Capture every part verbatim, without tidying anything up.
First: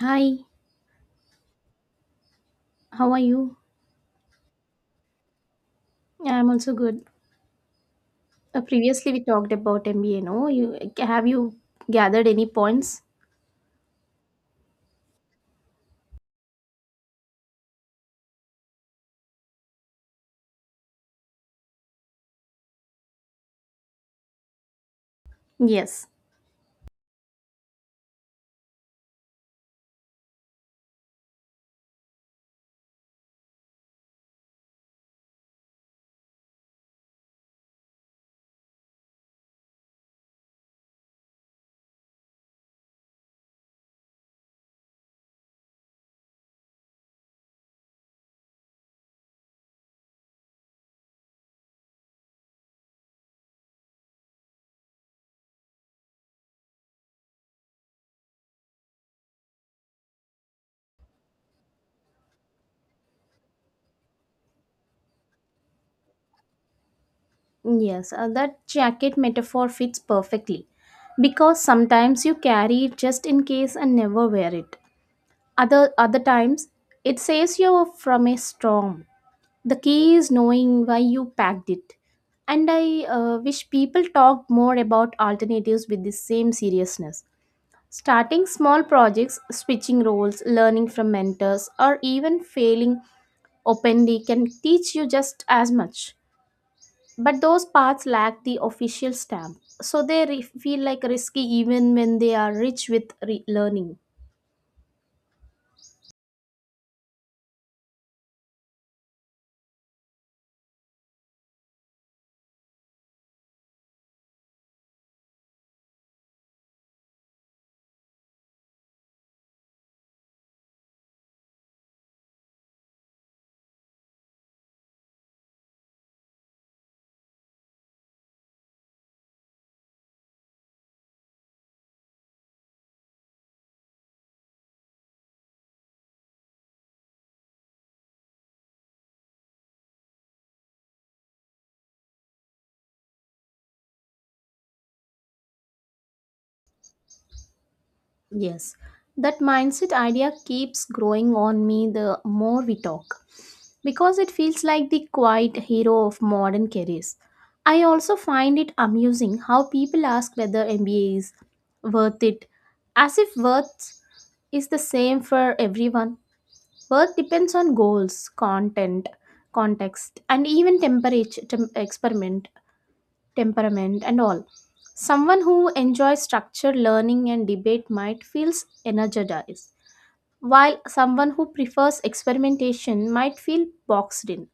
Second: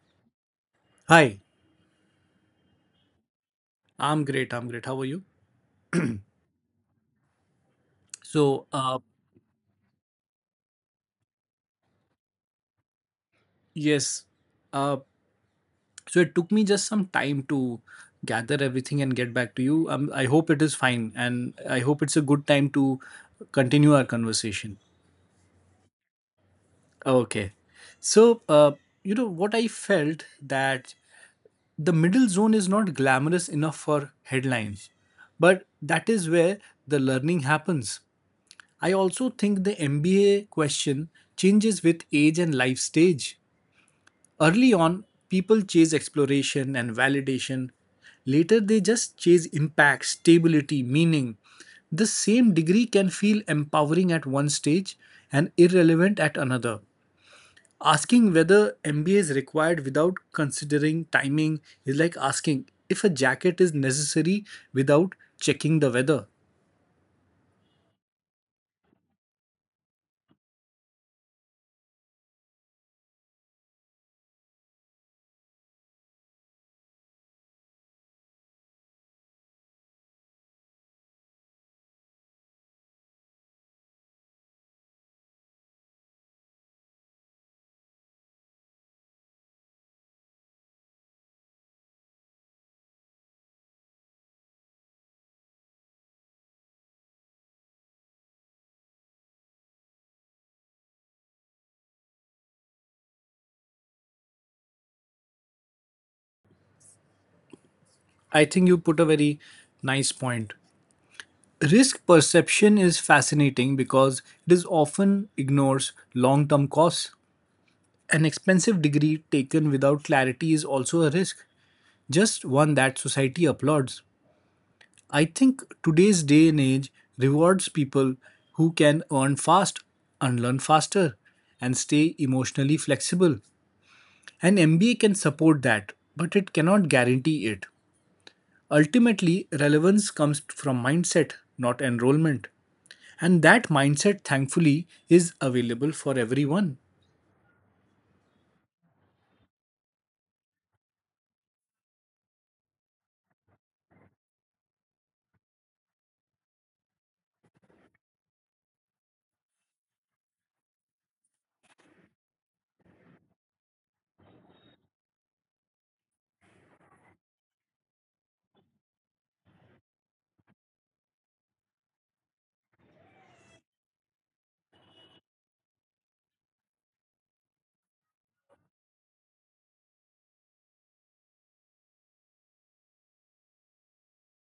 Hi, Hi, how are you? I'm great. I'm great. How are you? Yeah, I'm also good. Uh, So, uh, Previously, we talked about M B A. No, you have you gathered any points? yes, uh, so it took me just some time to gather everything and get back to you. Um, I hope it is fine, and I hope it's a good time to continue our conversation. Yes, Okay. So, uh, you know, what I felt that the middle zone is not glamorous enough for headlines, but that is where the learning happens. I also think the M B A question changes with age and life stage. Early on, people chase exploration and validation. Later, they just chase impact, stability, meaning. The same degree can feel empowering at one stage and irrelevant at another. Asking whether M B A is required without considering timing is like asking if a jacket is necessary without checking the weather. yes. Uh, that jacket metaphor fits perfectly because sometimes you carry it just in case and never wear it. Other other times, it says you're from a storm. The key is knowing why you packed it. And I uh, wish people talked more about alternatives with the same seriousness. Starting small projects, switching roles, learning from mentors, or even failing openly can teach you just as much. But those paths lack the official stamp, so they re- feel like risky even when they are rich with re- learning. I think you put a very nice point. Risk perception is fascinating because it is often ignores long term costs. An expensive degree taken without clarity is also a risk, just one that society applauds. I think today's day and age rewards people who can earn fast, unlearn faster, and stay emotionally flexible. An M B A can support that, but it cannot guarantee it. Ultimately, relevance comes from mindset, not enrollment. And that mindset, thankfully, is available for everyone. Yes, that mindset idea keeps growing on me the more we talk, because it feels like the quiet hero of modern careers. I also find it amusing how people ask whether M B A is worth it, as if worth is the same for everyone. Worth depends on goals, content, context, and even temperature, tem- experiment, temperament, and all. Someone who enjoys structure, learning, and debate might feel energized, while someone who prefers experimentation might feel boxed in.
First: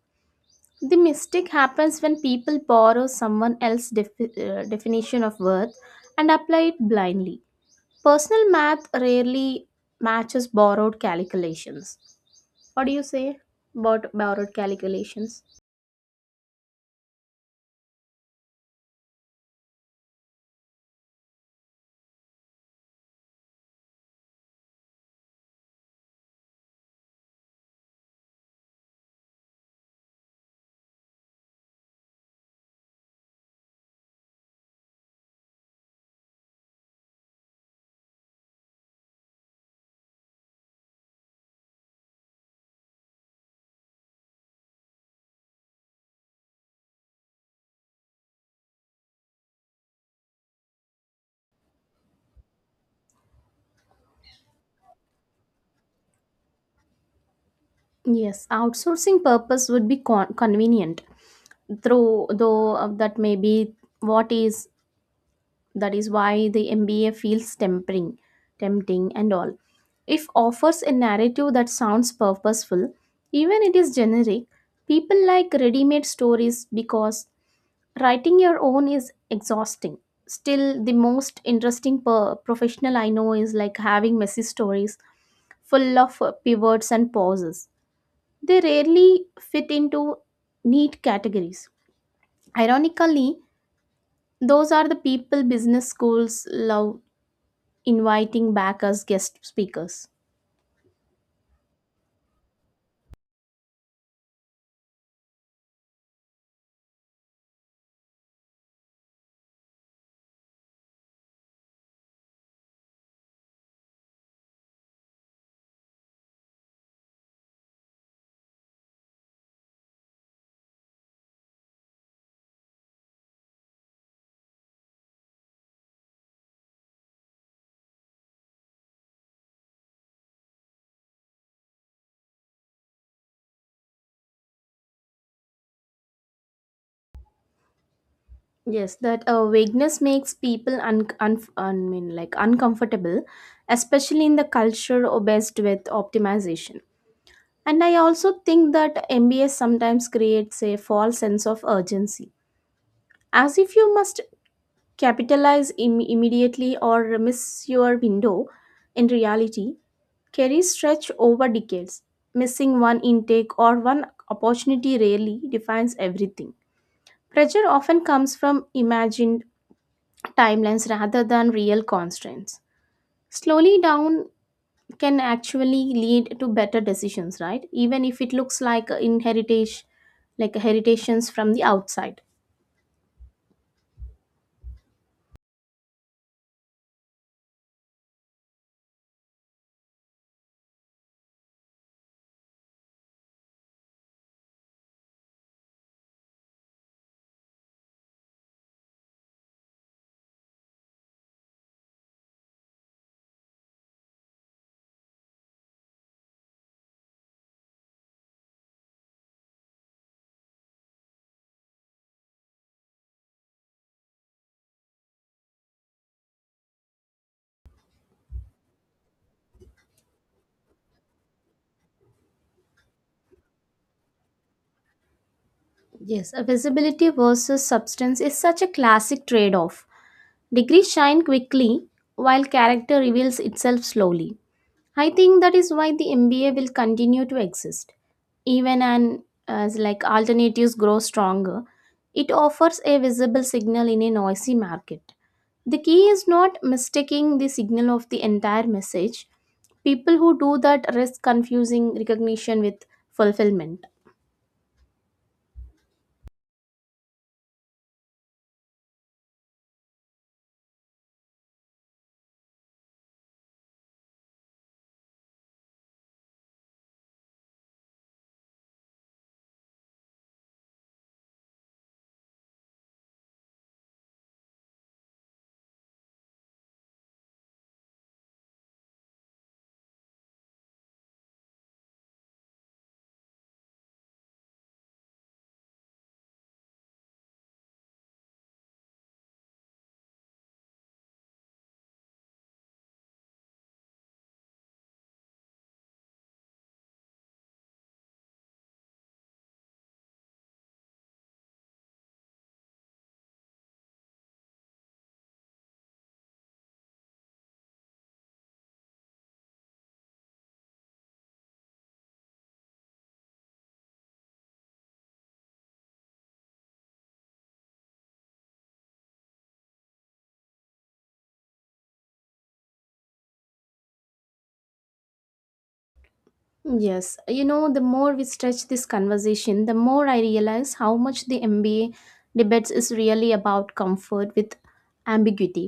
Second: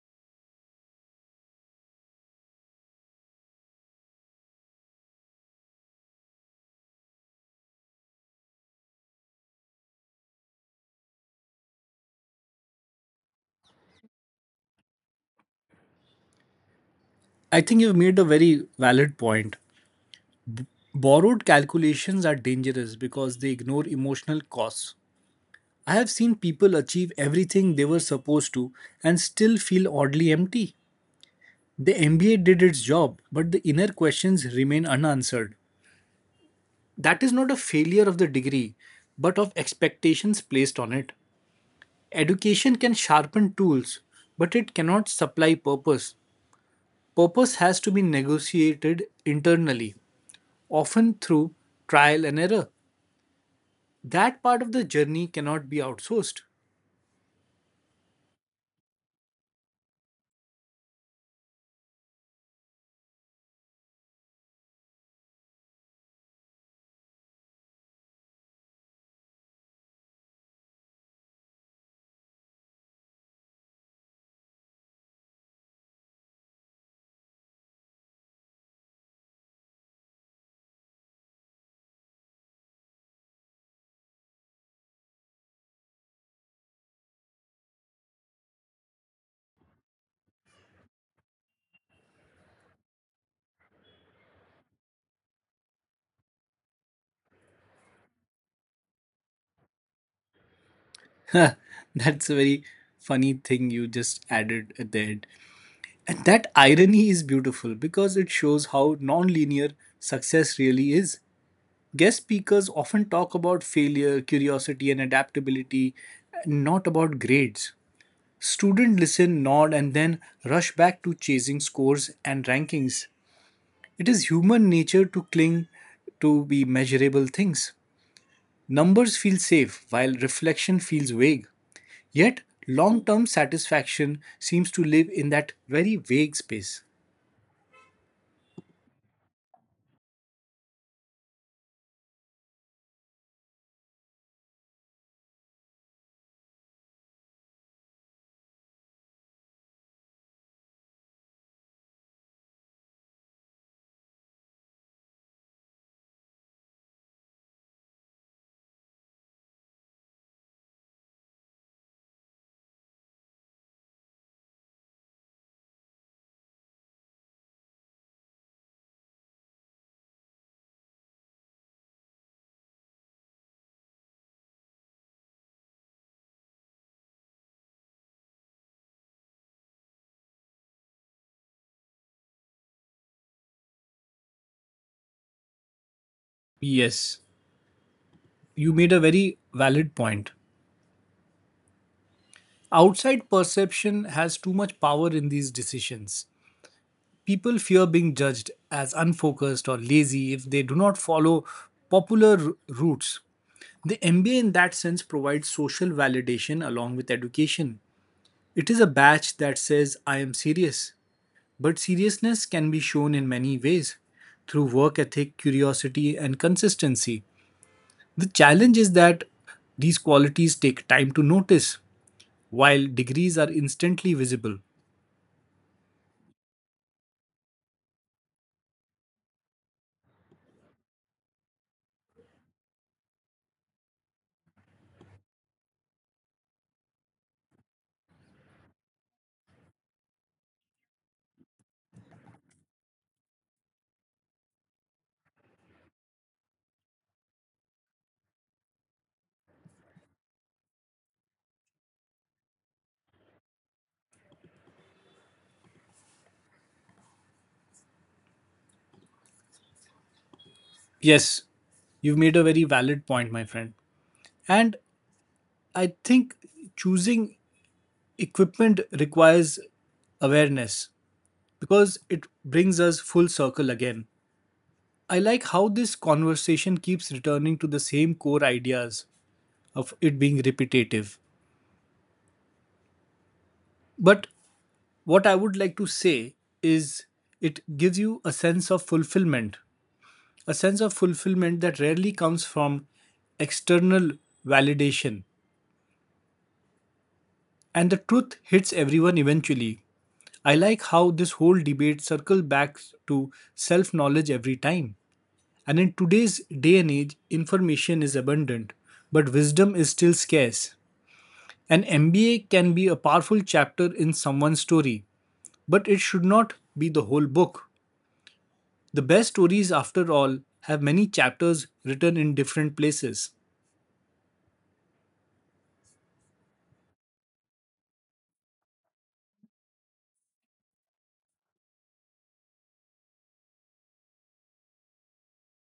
The mistake happens when people borrow someone else's defi- uh, definition of worth and apply it blindly. Personal math rarely matches borrowed calculations. What do you say about borrowed calculations? I think you've made a very valid point. Borrowed calculations are dangerous because they ignore emotional costs. I have seen people achieve everything they were supposed to and still feel oddly empty. The M B A did its job, but the inner questions remain unanswered. That is not a failure of the degree, but of expectations placed on it. Education can sharpen tools, but it cannot supply purpose. Purpose has to be negotiated internally, often through trial and error. That part of the journey cannot be outsourced. Yes, outsourcing purpose would be con- convenient, through though uh, that may be what is that is why the mba feels tempting tempting and all. If offers a narrative that sounds purposeful even it is generic. People like ready-made stories because writing your own is exhausting. Still, the most interesting per- professional I know is like having messy stories, full of uh, pivots and pauses. They rarely fit into neat categories. Ironically, those are the people business schools love inviting back as guest speakers. That's a very funny thing you just added at the end. And that irony is beautiful because it shows how non-linear success really is. Guest speakers often talk about failure, curiosity, and adaptability, not about grades. Students listen, nod, and then rush back to chasing scores and rankings. It is human nature to cling to be measurable things. Numbers feel safe, while reflection feels vague. Yet, long term satisfaction seems to live in that very vague space. Yes, that uh, vagueness makes people un- un- I mean, like uncomfortable, especially in the culture obsessed with optimization. And I also think that M B A sometimes creates a false sense of urgency, as if you must capitalize Im- immediately or miss your window. In reality, careers stretch over decades. Missing one intake or one opportunity rarely defines everything. Pressure often comes from imagined timelines rather than real constraints. Slowly down can actually lead to better decisions, right? Even if it looks like in heritage, like heritations from the outside. Yes, you made a very valid point. Outside perception has too much power in these decisions. People fear being judged as unfocused or lazy if they do not follow popular r- routes. The M B A, in that sense, provides social validation along with education. It is a badge that says, I am serious. But seriousness can be shown in many ways through work ethic, curiosity, and consistency. The challenge is that these qualities take time to notice, while degrees are instantly visible. Yes, a visibility versus substance is such a classic trade-off. Degrees shine quickly while character reveals itself slowly. I think that is why the M B A will continue to exist, even an, as like alternatives grow stronger. It offers a visible signal in a noisy market. The key is not mistaking the signal of the entire message. People who do that risk confusing recognition with fulfillment. Yes, you've made a very valid point, my friend. And I think choosing equipment requires awareness because it brings us full circle again. I like how this conversation keeps returning to the same core ideas of it being repetitive. But what I would like to say is it gives you a sense of fulfillment, a sense of fulfillment that rarely comes from external validation. And the truth hits everyone eventually. I like how this whole debate circles back to self knowledge every time. And in today's day and age, information is abundant, but wisdom is still scarce. An M B A can be a powerful chapter in someone's story, but it should not be the whole book. The best stories, after all, have many chapters written in different places. Yes, you know, the more we stretch this conversation the more I realize how much the mba debates is really about comfort with ambiguity.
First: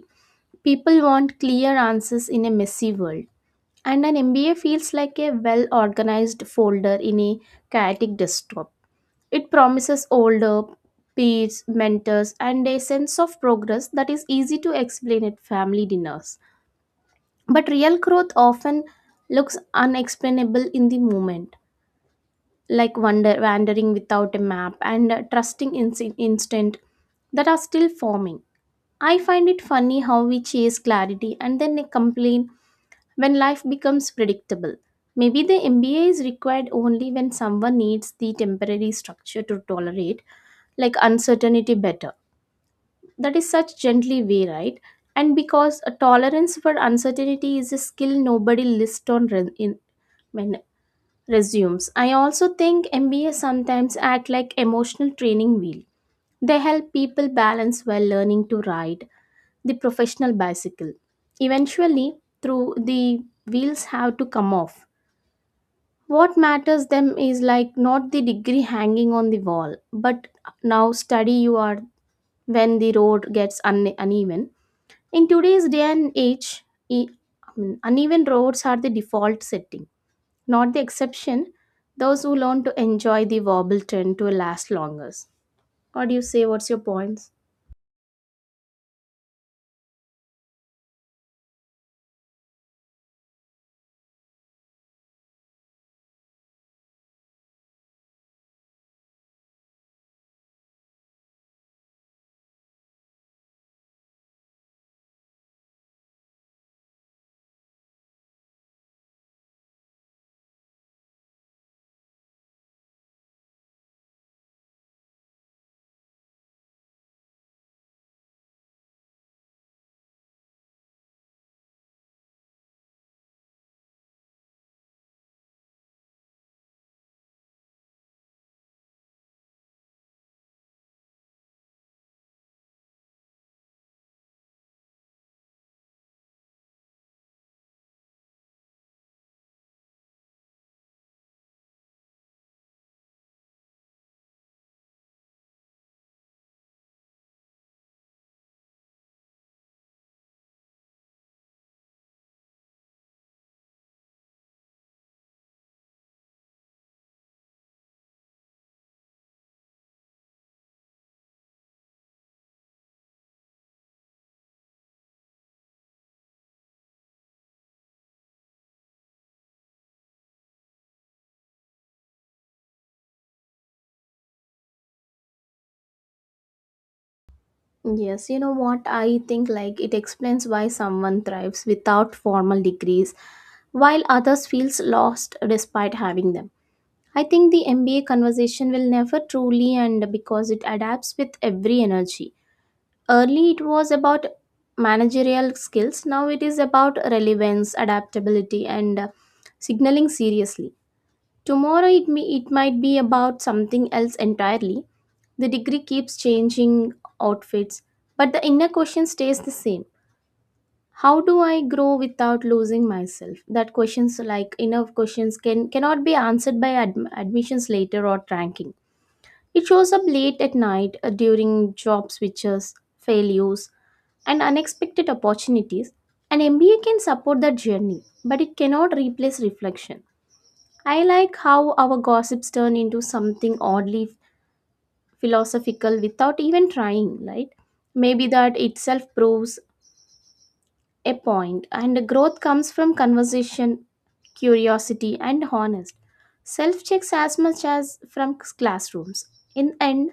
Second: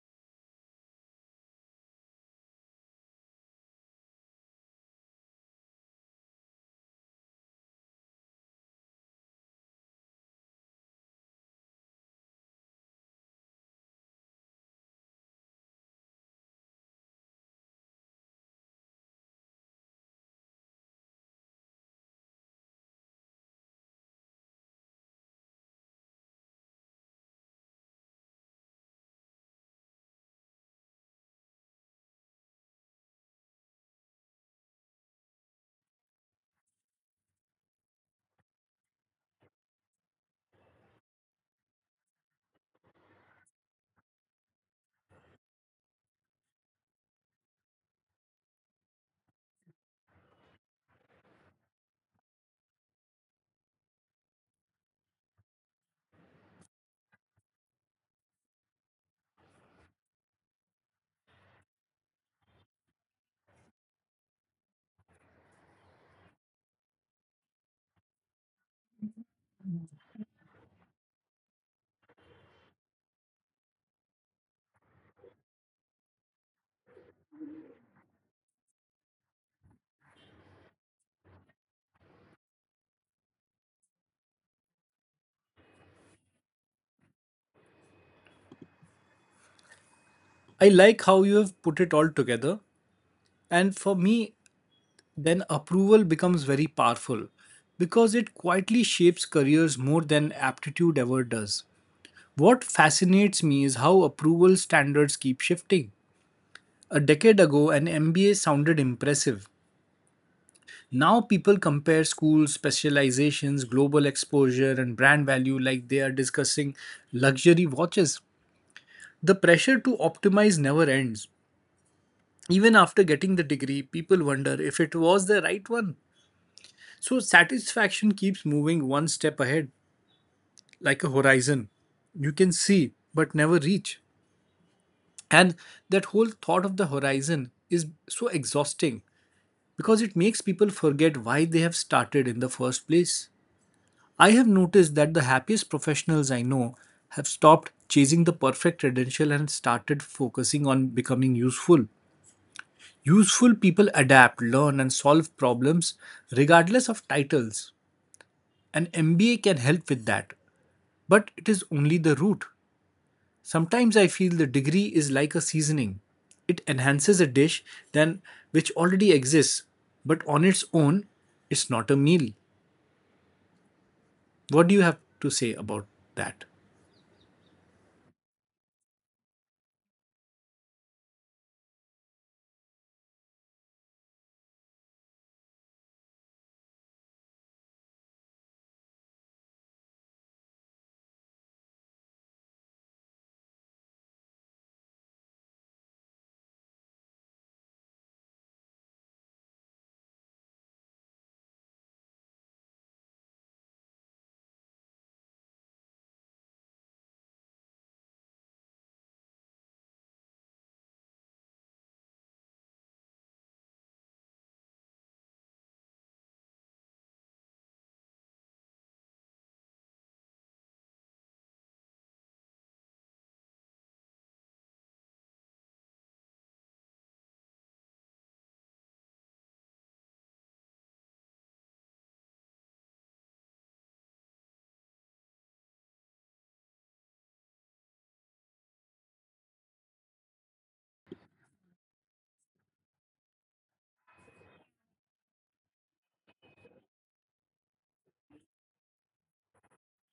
People want clear answers in a messy world. And an M B A feels like a well organized folder in a chaotic desktop. It promises older peers, mentors, and a sense of progress that is easy to explain at family dinners. But real growth often looks unexplainable in the moment, like wander- wandering without a map and uh, trusting in instant that are still forming. I find it funny how we chase clarity and then complain when life becomes predictable. Maybe the M B A is required only when someone needs the temporary structure to tolerate, like uncertainty better. That is such gently way, right? And because a tolerance for uncertainty is a skill nobody lists on re- in, when resumes. I also think M B A sometimes act like emotional training wheel. They help people balance while learning to ride the professional bicycle. Eventually, through, the wheels have to come off. What matters them is like not the degree hanging on the wall, but now study you are when the road gets un- uneven. In today's day and age, e- I mean, uneven roads are the default setting, not the exception. Those who learn to enjoy the wobble tend to last longer. What do you say? What's your points? I like how you have put it all together, and for me, then approval becomes very powerful because it quietly shapes careers more than aptitude ever does. What fascinates me is how approval standards keep shifting. A decade ago, an M B A sounded impressive. Now, people compare schools, specializations, global exposure, and brand value like they are discussing luxury watches. The pressure to optimize never ends. Even after getting the degree, people wonder if it was the right one. So, satisfaction keeps moving one step ahead, like a horizon. You can see, but never reach. And that whole thought of the horizon is so exhausting because it makes people forget why they have started in the first place. I have noticed that the happiest professionals I know have stopped chasing the perfect credential and started focusing on becoming useful. Useful people adapt, learn, and solve problems regardless of titles. An M B A can help with that, but it is only the root. Sometimes I feel the degree is like a seasoning. It enhances a dish than which already exists, but on its own, it's not a meal. What do you have to say about that? Yes, you know what? I think like it explains why someone thrives without formal degrees while others feels lost despite having them. I think the M B A conversation will never truly end because it adapts with every energy. Early it was about managerial skills, now it is about relevance, adaptability and uh, signaling seriously. Tomorrow it may, it might be about something else entirely. The degree keeps changing outfits, but the inner question stays the same. How do I grow without losing myself? That questions like inner questions can cannot be answered by adm- admissions later or ranking. It shows up late at night uh, during job switches, failures, and unexpected opportunities. An M B A can support that journey, but it cannot replace reflection. I like how our gossips turn into something oddly philosophical without even trying, right? Maybe that itself proves a point, and growth comes from conversation, curiosity, and honest self checks as much as from classrooms. In end,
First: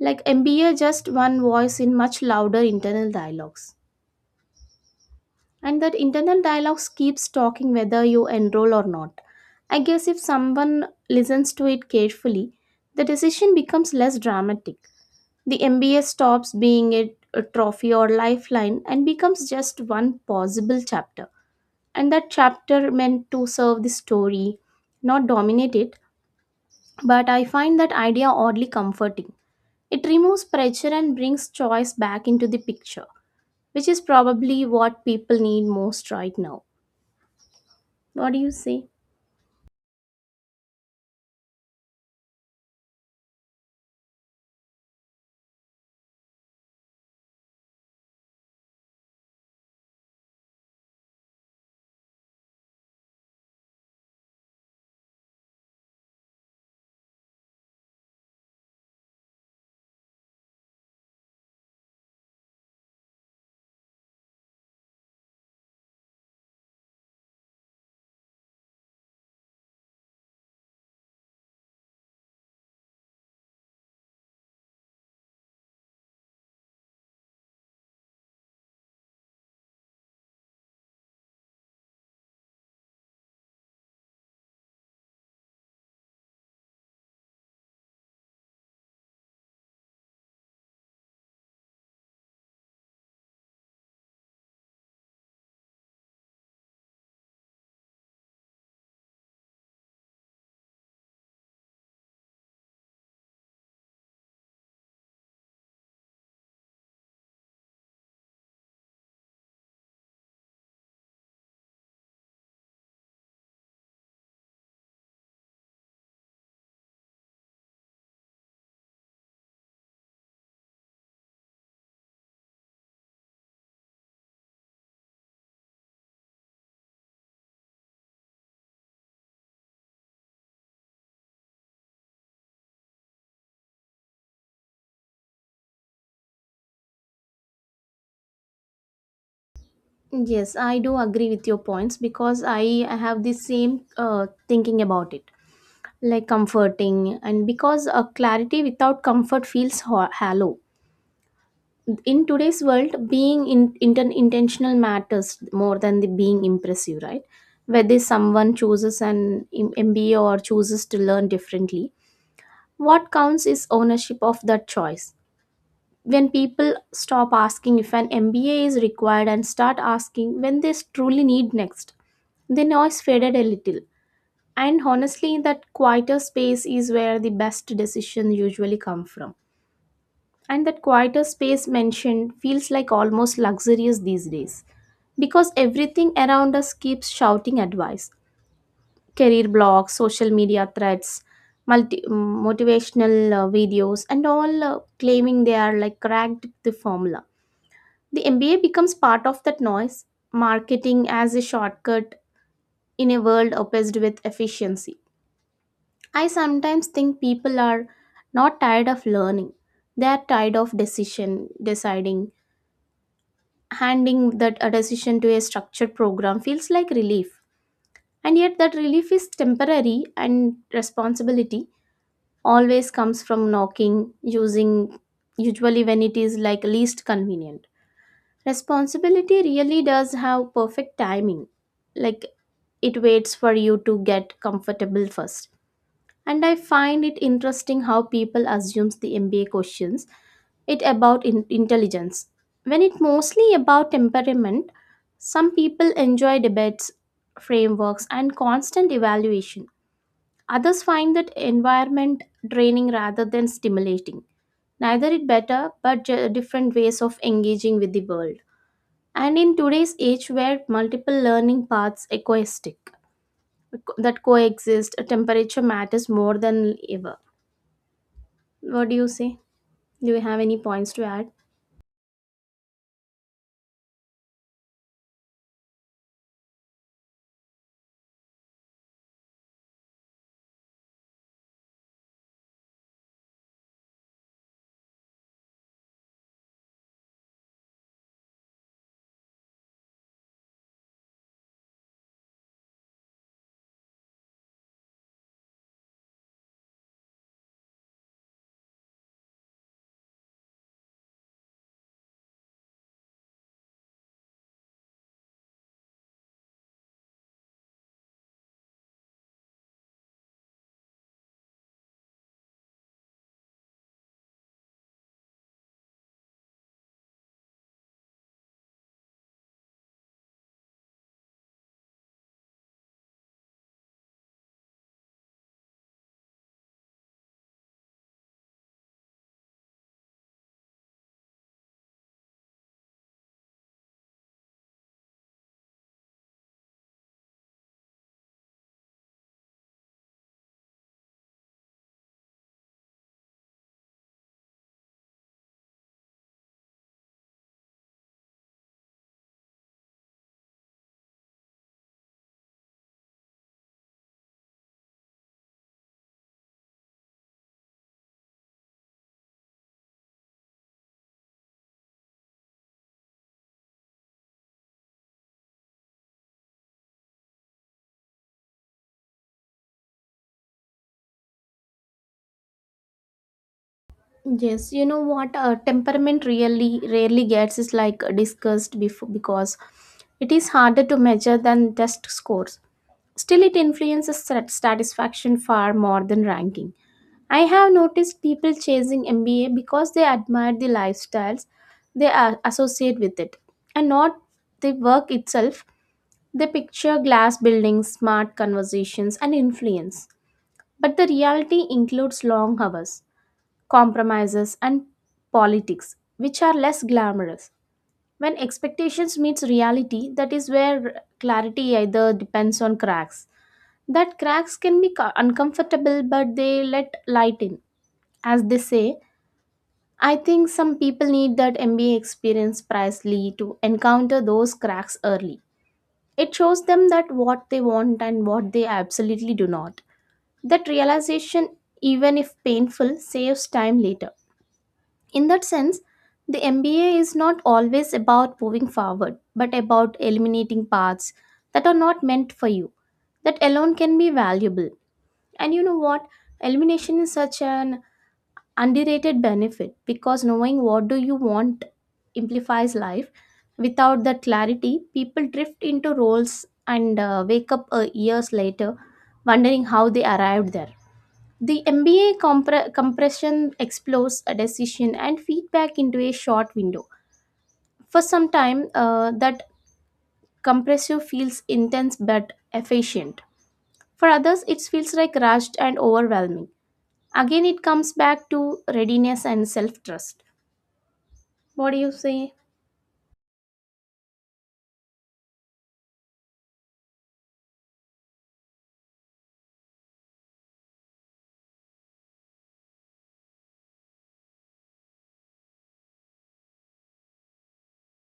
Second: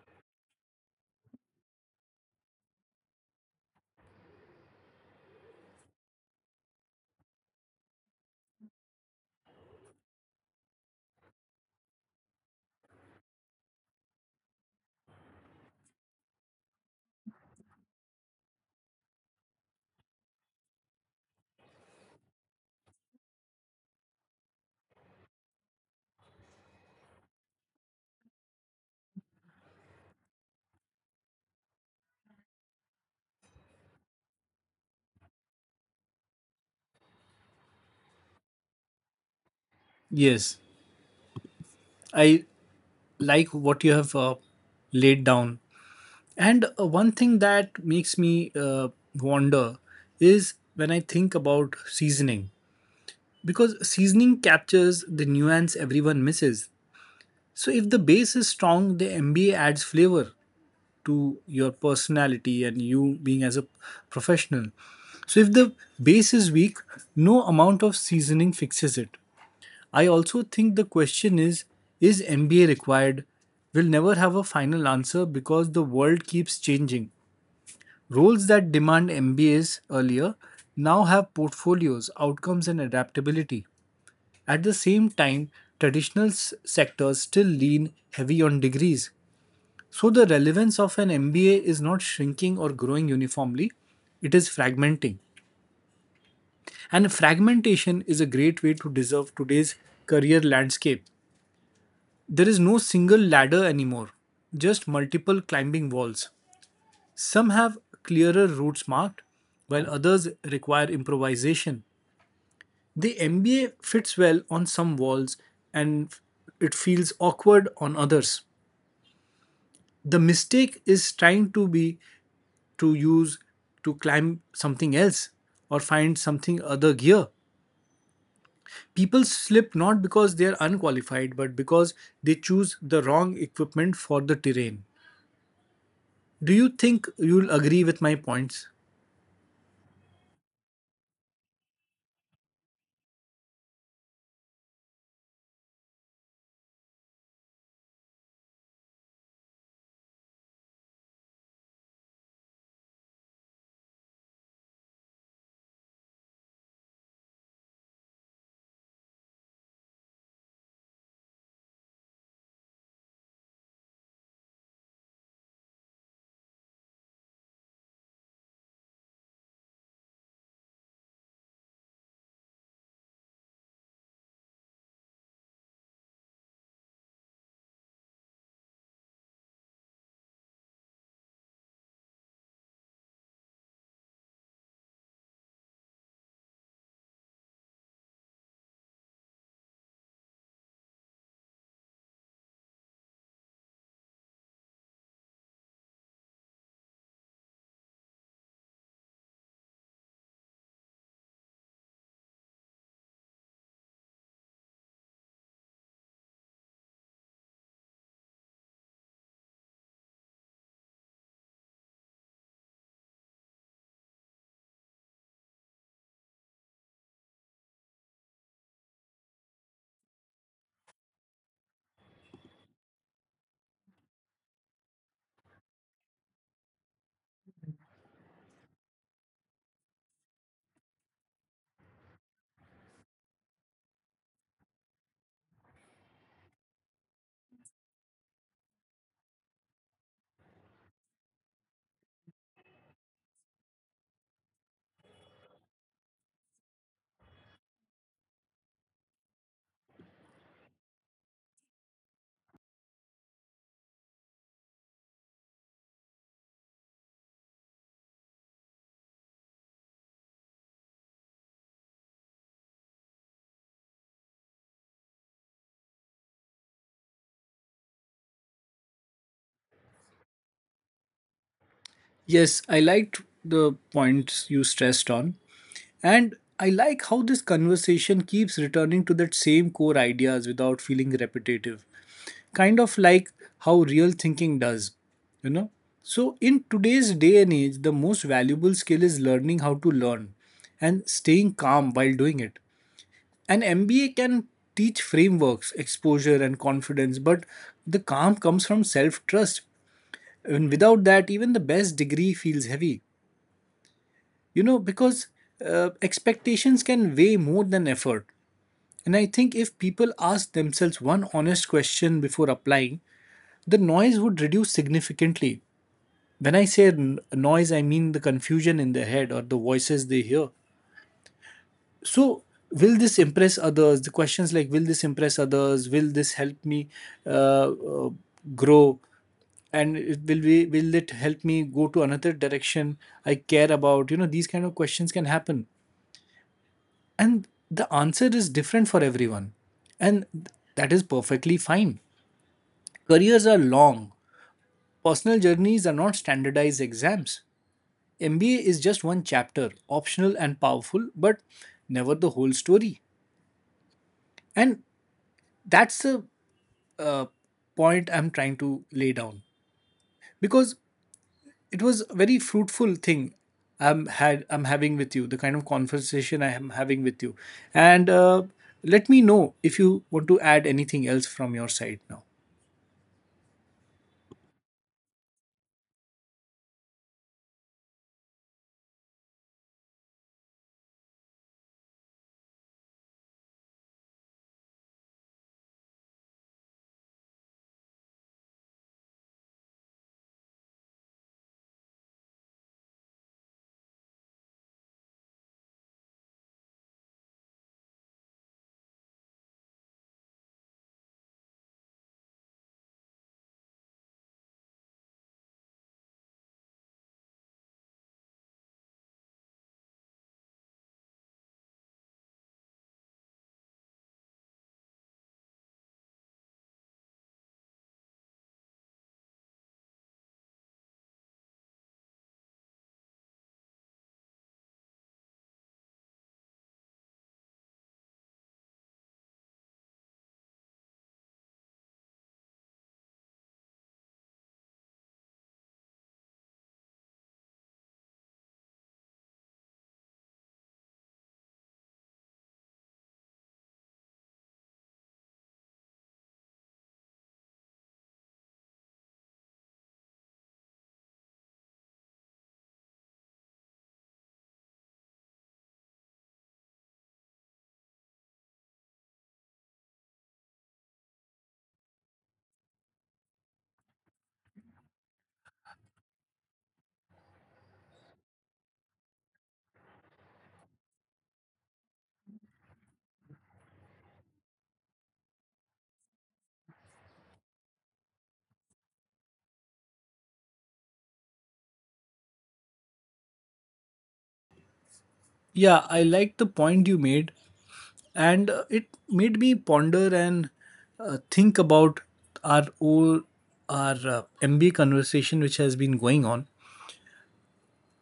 like M B A, just one voice in much louder internal dialogues, and that internal dialogues keeps talking whether you enroll or not. I guess if someone listens to it carefully, the decision becomes less dramatic. The M B A stops being a, a trophy or lifeline and becomes just one possible chapter. And that chapter meant to serve the story, not dominate it. But I find that idea oddly comforting. It removes pressure and brings choice back into the picture, which is probably what people need most right now. What do you say? Yes, I like what you have uh, laid down. And uh, one thing that makes me uh, wonder is when I think about seasoning, because seasoning captures the nuance everyone misses. So if the base is strong, the M B A adds flavor to your personality and you being as a professional. So if the base is weak, no amount of seasoning fixes it. I also think the question is is M B A required? Will never have a final answer because the world keeps changing. Roles that demand M B As earlier now have portfolios, outcomes, and adaptability. At the same time, traditional s- sectors still lean heavy on degrees. So the relevance of an M B A is not shrinking or growing uniformly, it is fragmenting. And fragmentation is a great way to deserve today's career landscape. There is no single ladder anymore, just multiple climbing walls. Some have clearer routes marked, while others require improvisation. The M B A fits well on some walls and it feels awkward on others. The mistake is trying to be to use to climb something else or find something other gear. People slip not because they are unqualified but because they choose the wrong equipment for the terrain. Do you think you'll agree with my points? Yes, I do agree with your points because I have the same uh, thinking about it, like comforting, and because a clarity without comfort feels ho- hollow. In today's world being in, inten- intentional matters more than the being impressive, right? Whether someone chooses an M- mba or chooses to learn differently, what counts is ownership of that choice. When people stop asking if an mba is required and start asking when they truly need next, the noise faded a little. And honestly, that quieter space is where the best decisions usually come from. And that quieter space mentioned feels like almost luxurious these days because everything around us keeps shouting advice: career blogs, social media threads, multi- mm, motivational uh, videos, and all uh, claiming they are like cracked the formula. The M B A becomes part of that noise, marketing as a shortcut in a world obsessed with efficiency. I sometimes think people are not tired of learning. They are tired of decision deciding. Handing that a decision to a structured program feels like relief. And yet that relief is temporary, and responsibility always comes from knocking, using usually when it is like least convenient. Responsibility really does have perfect timing. Like, it waits for you to get comfortable first. And I find it interesting how people assumes the mba questions it about in- intelligence when it mostly about temperament. Some people enjoy debates, frameworks and constant evaluation. Others find that environment draining rather than stimulating. Neither it better, but ju- different ways of engaging with the world. And in today's age where multiple learning paths equistic that coexist, temperature matters more than ever. What do you say? Do you have any points to add? Yes, I liked the points you stressed on. And I like how this conversation keeps returning to that same core ideas without feeling repetitive, kind of like how real thinking does, you know. So, in today's day and age, the most valuable skill is learning how to learn and staying calm while doing it. An M B A can teach frameworks, exposure, and confidence, but the calm comes from self trust. And without that, even the best degree feels heavy, you know, because uh, expectations can weigh more than effort. And I think if people ask themselves one honest question before applying, the noise would reduce significantly. When I say n- noise, I mean the confusion in their head or the voices they hear. So, will this impress others? The questions like, will this impress others? Will this help me uh, uh, grow? And it will be will it help me go to another direction I care about you know These kind of questions can happen, and the answer is different for everyone. And th- that is perfectly fine. Careers are long. Personal journeys are not standardized exams. M B A is just one chapter, optional and powerful, but never the whole story. And that's the uh, point I'm trying to lay down because it was a very fruitful thing I'm had I'm having with you, the kind of conversation I am having with you. And uh, let me know if you want to add anything else from your side now. Yes, you know what, uh, temperament really rarely gets is like discussed before because it is harder to measure than test scores. Still, it influences sat- satisfaction far more than ranking. I have noticed people chasing M B A because they admire the lifestyles they are associate with it and not the work itself. They picture glass buildings, smart conversations, and influence. But the reality includes long hours, compromises, and politics, which are less glamorous. When expectations meets reality, that is where clarity either depends on cracks. That cracks can be co- uncomfortable, but they let light in. As they say, I think some people need that M B A experience pricelessly to encounter those cracks early. It shows them that what they want and what they absolutely do not. That realization, even if painful, saves time later. In that sense, the M B A is not always about moving forward, but about eliminating paths that are not meant for you. That alone can be valuable. And you know what? Elimination is such an underrated benefit because knowing what do you want amplifies life. Without that clarity, people drift into roles and uh, wake up uh, years later wondering how they arrived there. The M B A compre- compression explores a decision and feedback into a short window. For some time, uh, that compressive feels intense but efficient. For others, it feels like rushed and overwhelming. Again, it comes back to readiness and self trust. What do you say? Yeah, I like the point you made and uh, it made me ponder and uh, think about our whole our uh, M B A conversation which has been going on.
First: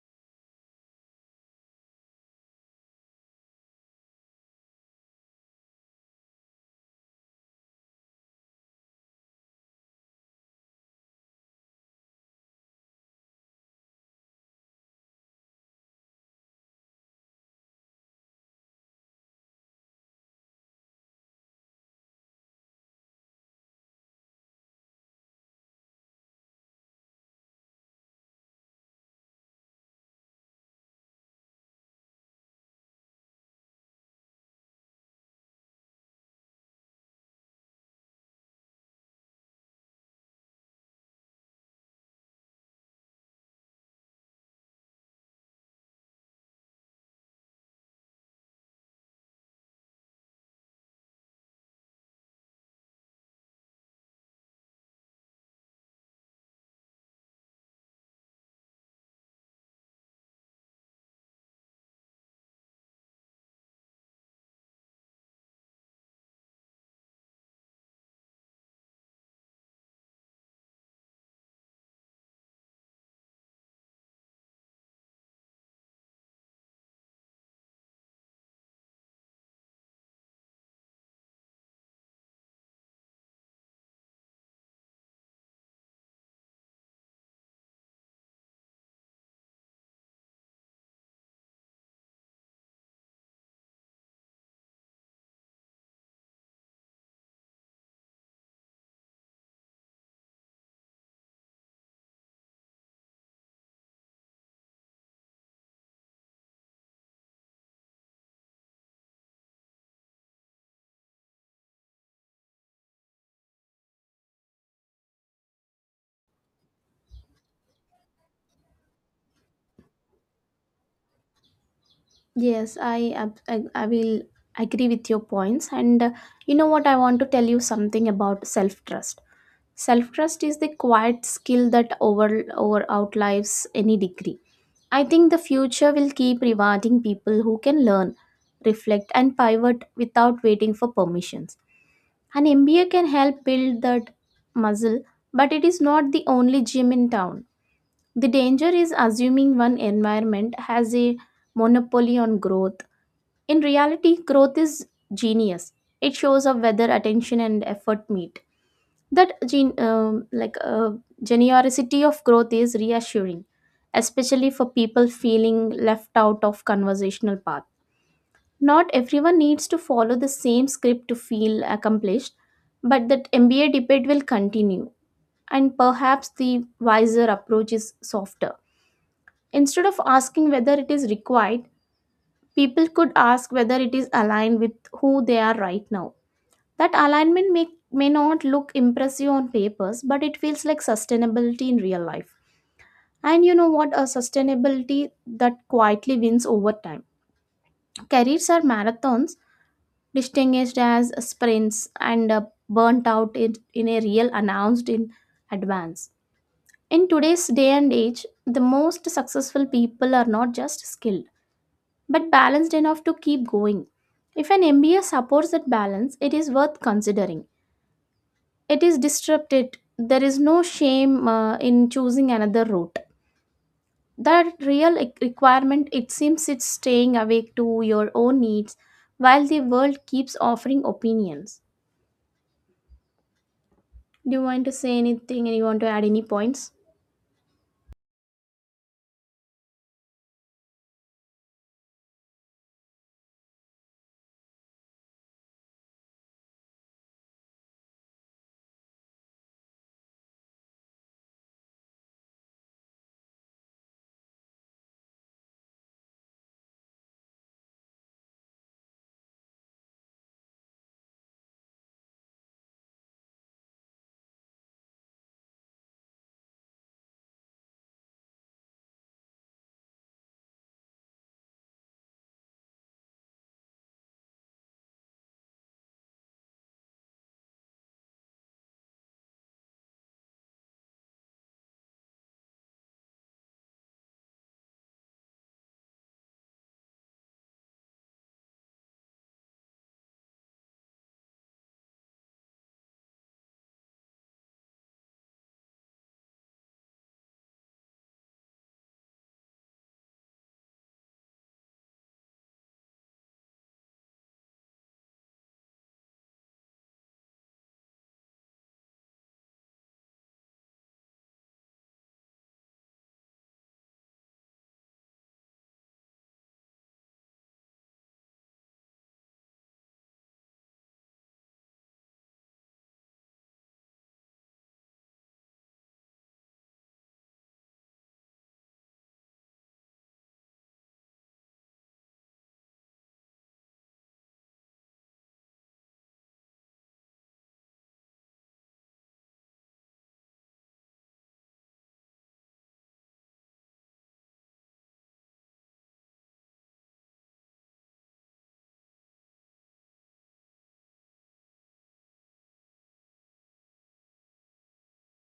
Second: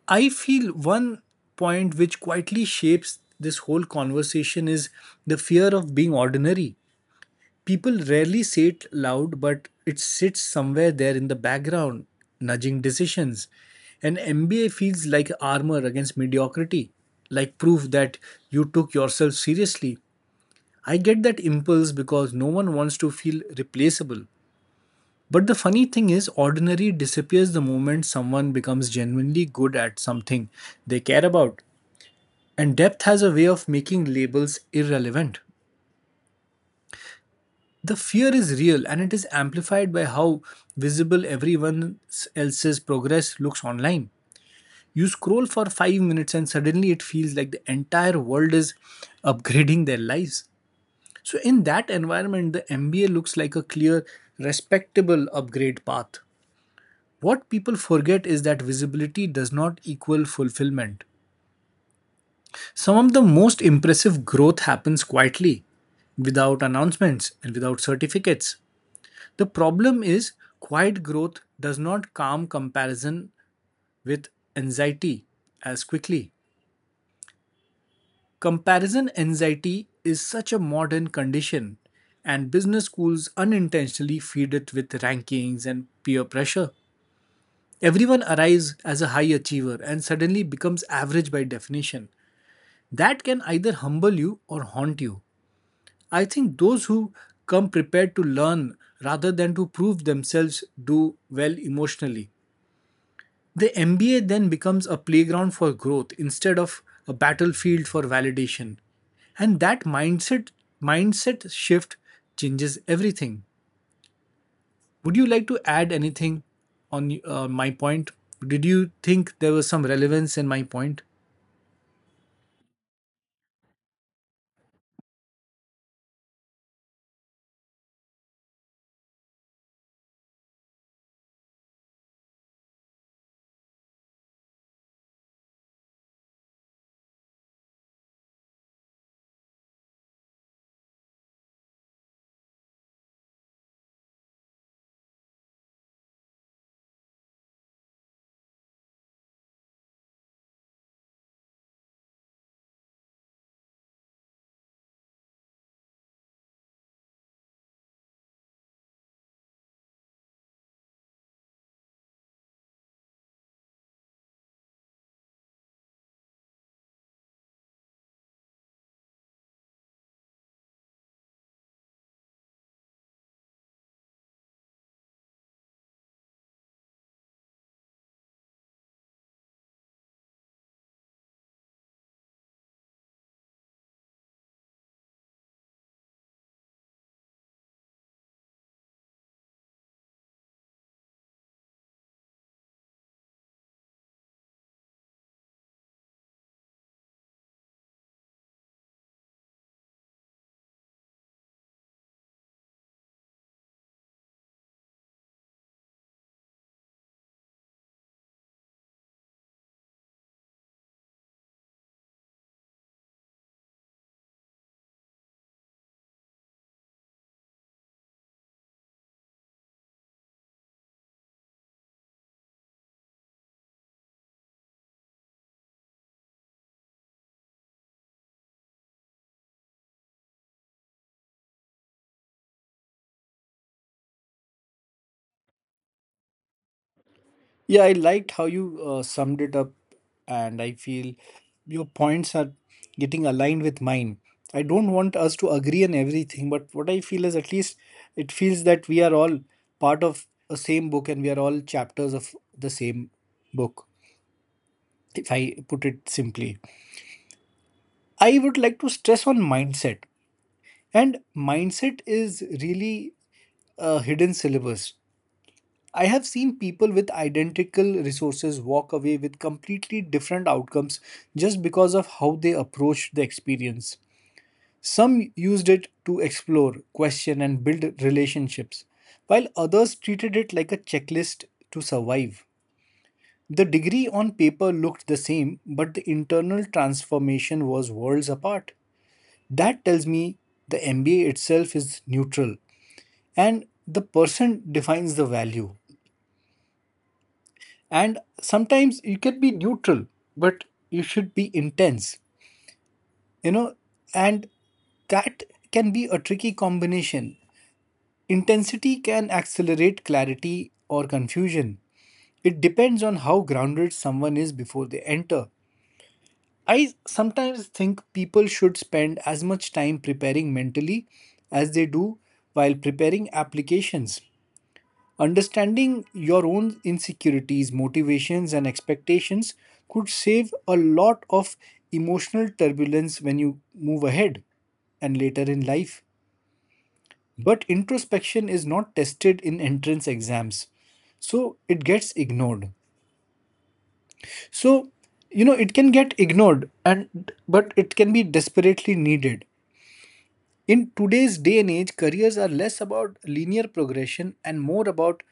I feel one point which quietly shapes this whole conversation is the fear of being ordinary. People rarely say it loud, but it sits somewhere there in the background, nudging decisions. An M B A feels like armor against mediocrity, like proof that you took yourself seriously. I get that impulse because no one wants to feel replaceable. But the funny thing is, ordinary disappears the moment someone becomes genuinely good at something they care about. And depth has a way of making labels irrelevant. The fear is real and it is amplified by how visible everyone else's progress looks online. You scroll for five minutes and suddenly it feels like the entire world is upgrading their lives. So, in that environment, the M B A looks like a clear, respectable upgrade path. What people forget is that visibility does not equal fulfillment. Some of the most impressive growth happens quietly, without announcements and without certificates. The problem is, quiet growth does not calm comparison with anxiety as quickly. Comparison anxiety is such a modern condition, and business schools unintentionally feed it with rankings and peer pressure. Everyone arrives as a high achiever and suddenly becomes average by definition. That can either humble you or haunt you. I think those who come prepared to learn rather than to prove themselves do well emotionally. The M B A then becomes a playground for growth instead of a battlefield for validation. And that mindset mindset shift changes everything. Would you like to add anything on uh, my point? Did you think there was some relevance in my point? Yes, I, ab- I, I will agree with your points. And uh, you know what? I want to tell you something about self trust. Self trust is the quiet skill that over, over outlives any degree. I think the future will keep rewarding people who can learn, reflect, and pivot without waiting for permissions. An M B A can help build that muscle, but it is not the only gym in town. The danger is assuming one environment has a monopoly on growth. In reality, growth is genius. It shows up whether attention and effort meet. That gen- um, like uh, Generosity of growth is reassuring, especially for people feeling left out of conversational path. Not everyone needs to follow the same script to feel accomplished, but that M B A debate will continue, and perhaps the wiser approach is softer. Instead of asking whether it is required, people could ask whether it is aligned with who they are right now. That alignment may, may not look impressive on papers, but it feels like sustainability in real life. And you know what? A sustainability that quietly wins over time. Careers are marathons, distinguished as sprints and uh, burnt out in, in a real announced in advance. In today's day and age, the most successful people are not just skilled, but balanced enough to keep going. If an M B A supports that balance, it is worth considering. It is disrupted. There is no shame uh, in choosing another route. That real e- requirement, it seems, it's staying awake to your own needs while the world keeps offering opinions. Do you want to say anything, and you want to add any points? Yeah, I liked how you uh, summed it up, and I feel your points are getting aligned with mine. I don't want us to agree on everything, but what I feel is at least it feels that we are all part of a same book and we are all chapters of the same book, if I put it simply. I would like to stress on mindset, and mindset is really a hidden syllabus. I have seen people with identical resources walk away with completely different outcomes just because of how they approached the experience. Some used it to explore, question, and build relationships, while others treated it like a checklist to survive. The degree on paper looked the same, but the internal transformation was worlds apart. That tells me the M B A itself is neutral and the person defines the value. And sometimes you can be neutral, but you should be intense you know and that can be a tricky combination. Intensity can accelerate clarity or confusion. It depends on how grounded someone is before they enter. I sometimes think people should spend as much time preparing mentally as they do while preparing applications. Understanding your own insecurities, motivations, and expectations could save a lot of emotional turbulence when you move ahead and later in life. But introspection is not tested in entrance exams, so it gets ignored. So, you know, it can get ignored, and but it can be desperately needed. In today's day and age, careers are less about linear progression and more about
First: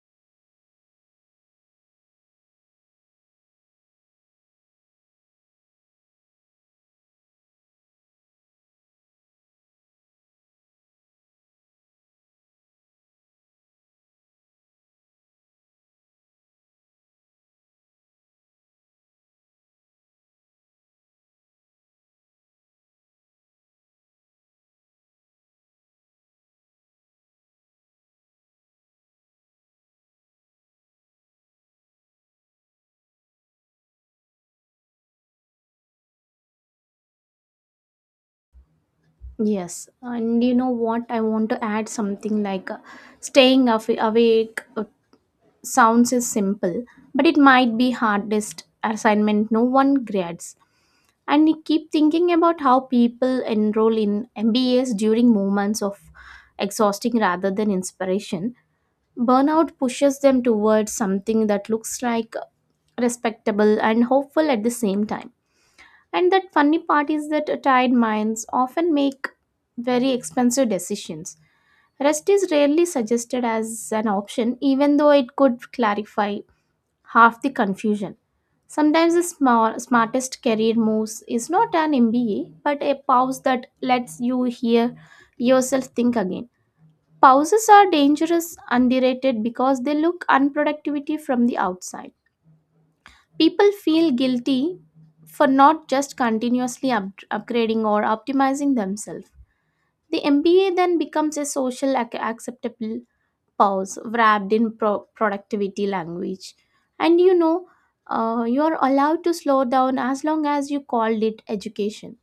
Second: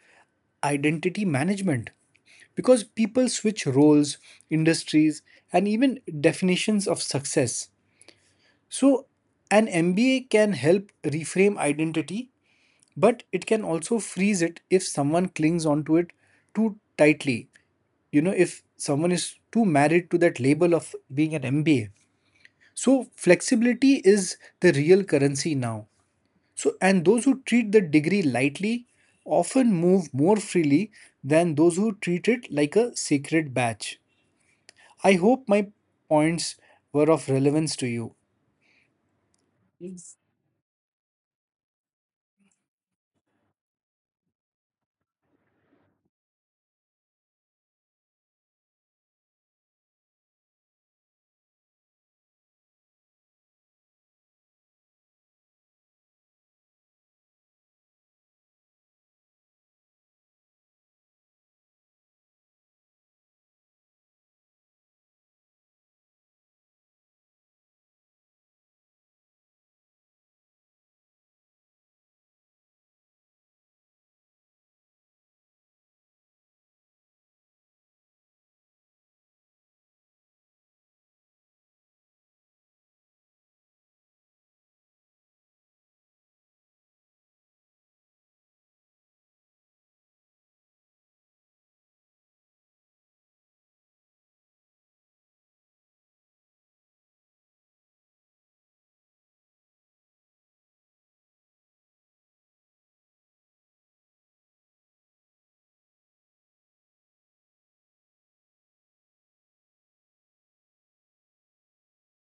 identity management because people switch roles, industries, and even definitions of success. So, an M B A can help reframe identity, but it can also freeze it if someone clings onto it too tightly. You know, if someone is too married to that label of being an M B A. So, flexibility is the real currency now. So, and those who treat the degree lightly often move more freely than those who treat it like a sacred badge. I hope my points were of relevance to you. Yes. And you know what? I want to add something like uh, staying awa- awake uh, sounds is simple, but it might be hardest assignment no one grades. And I keep thinking about how people enroll in M B As during moments of exhausting rather than inspiration. Burnout pushes them towards something that looks like respectable and hopeful at the same time. And that funny part is that tired minds often make very expensive decisions. Rest is rarely suggested as an option, even though it could clarify half the confusion. Sometimes the small, smartest career moves is not an M B A, but a pause that lets you hear yourself think again. Pauses are dangerous, underrated because they look unproductivity from the outside. People feel guilty for not just continuously up- upgrading or optimizing themselves. The M B A then becomes a social ac- acceptable pause wrapped in pro- productivity language. And you know, uh, you're allowed to slow down as long as you called it education.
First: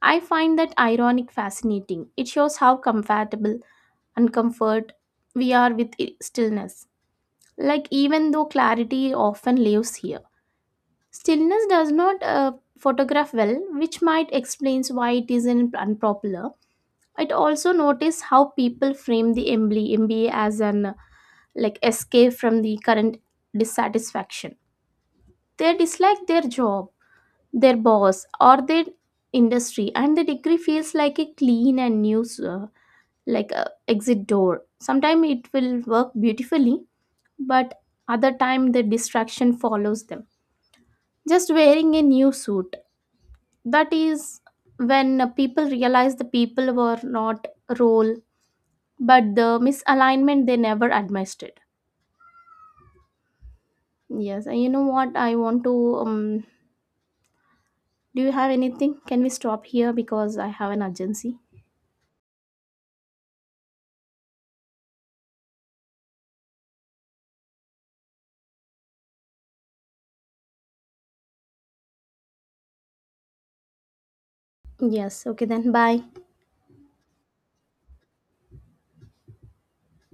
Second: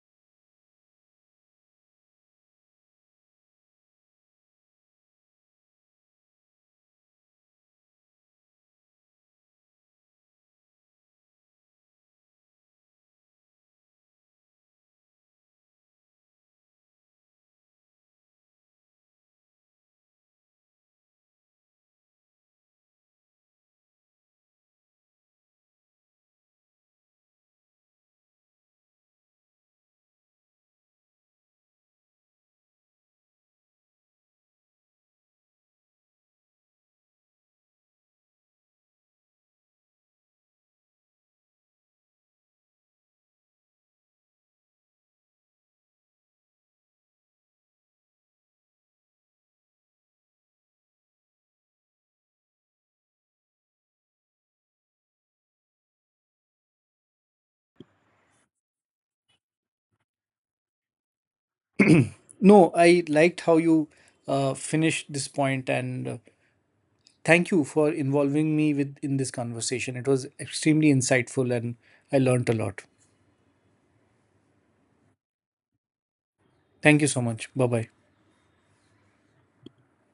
I find that ironic fascinating. It shows how compatible and comfort we are with i- stillness. Like, even though clarity often lives here, stillness does not uh, photograph well, which might explains why it isn't unpopular. It also notice how people frame the M B A, M B A as an like escape from the current dissatisfaction. They dislike their job, their boss, or their industry, and the degree feels like a clean and new, uh, like a exit door. Sometimes it will work beautifully, but other time the distraction follows them. Just wearing a new suit. That is when uh, people realize the people were not role, but the misalignment they never administered. Yes, and you know what? I want to um, Do you have anything? Can we stop here because I have an urgency? No, I liked how you uh, finished this point, and uh, thank you for involving me with in this conversation. It was extremely insightful, and I learnt a lot. Yes, okay then. Bye. Thank you so much. Bye bye.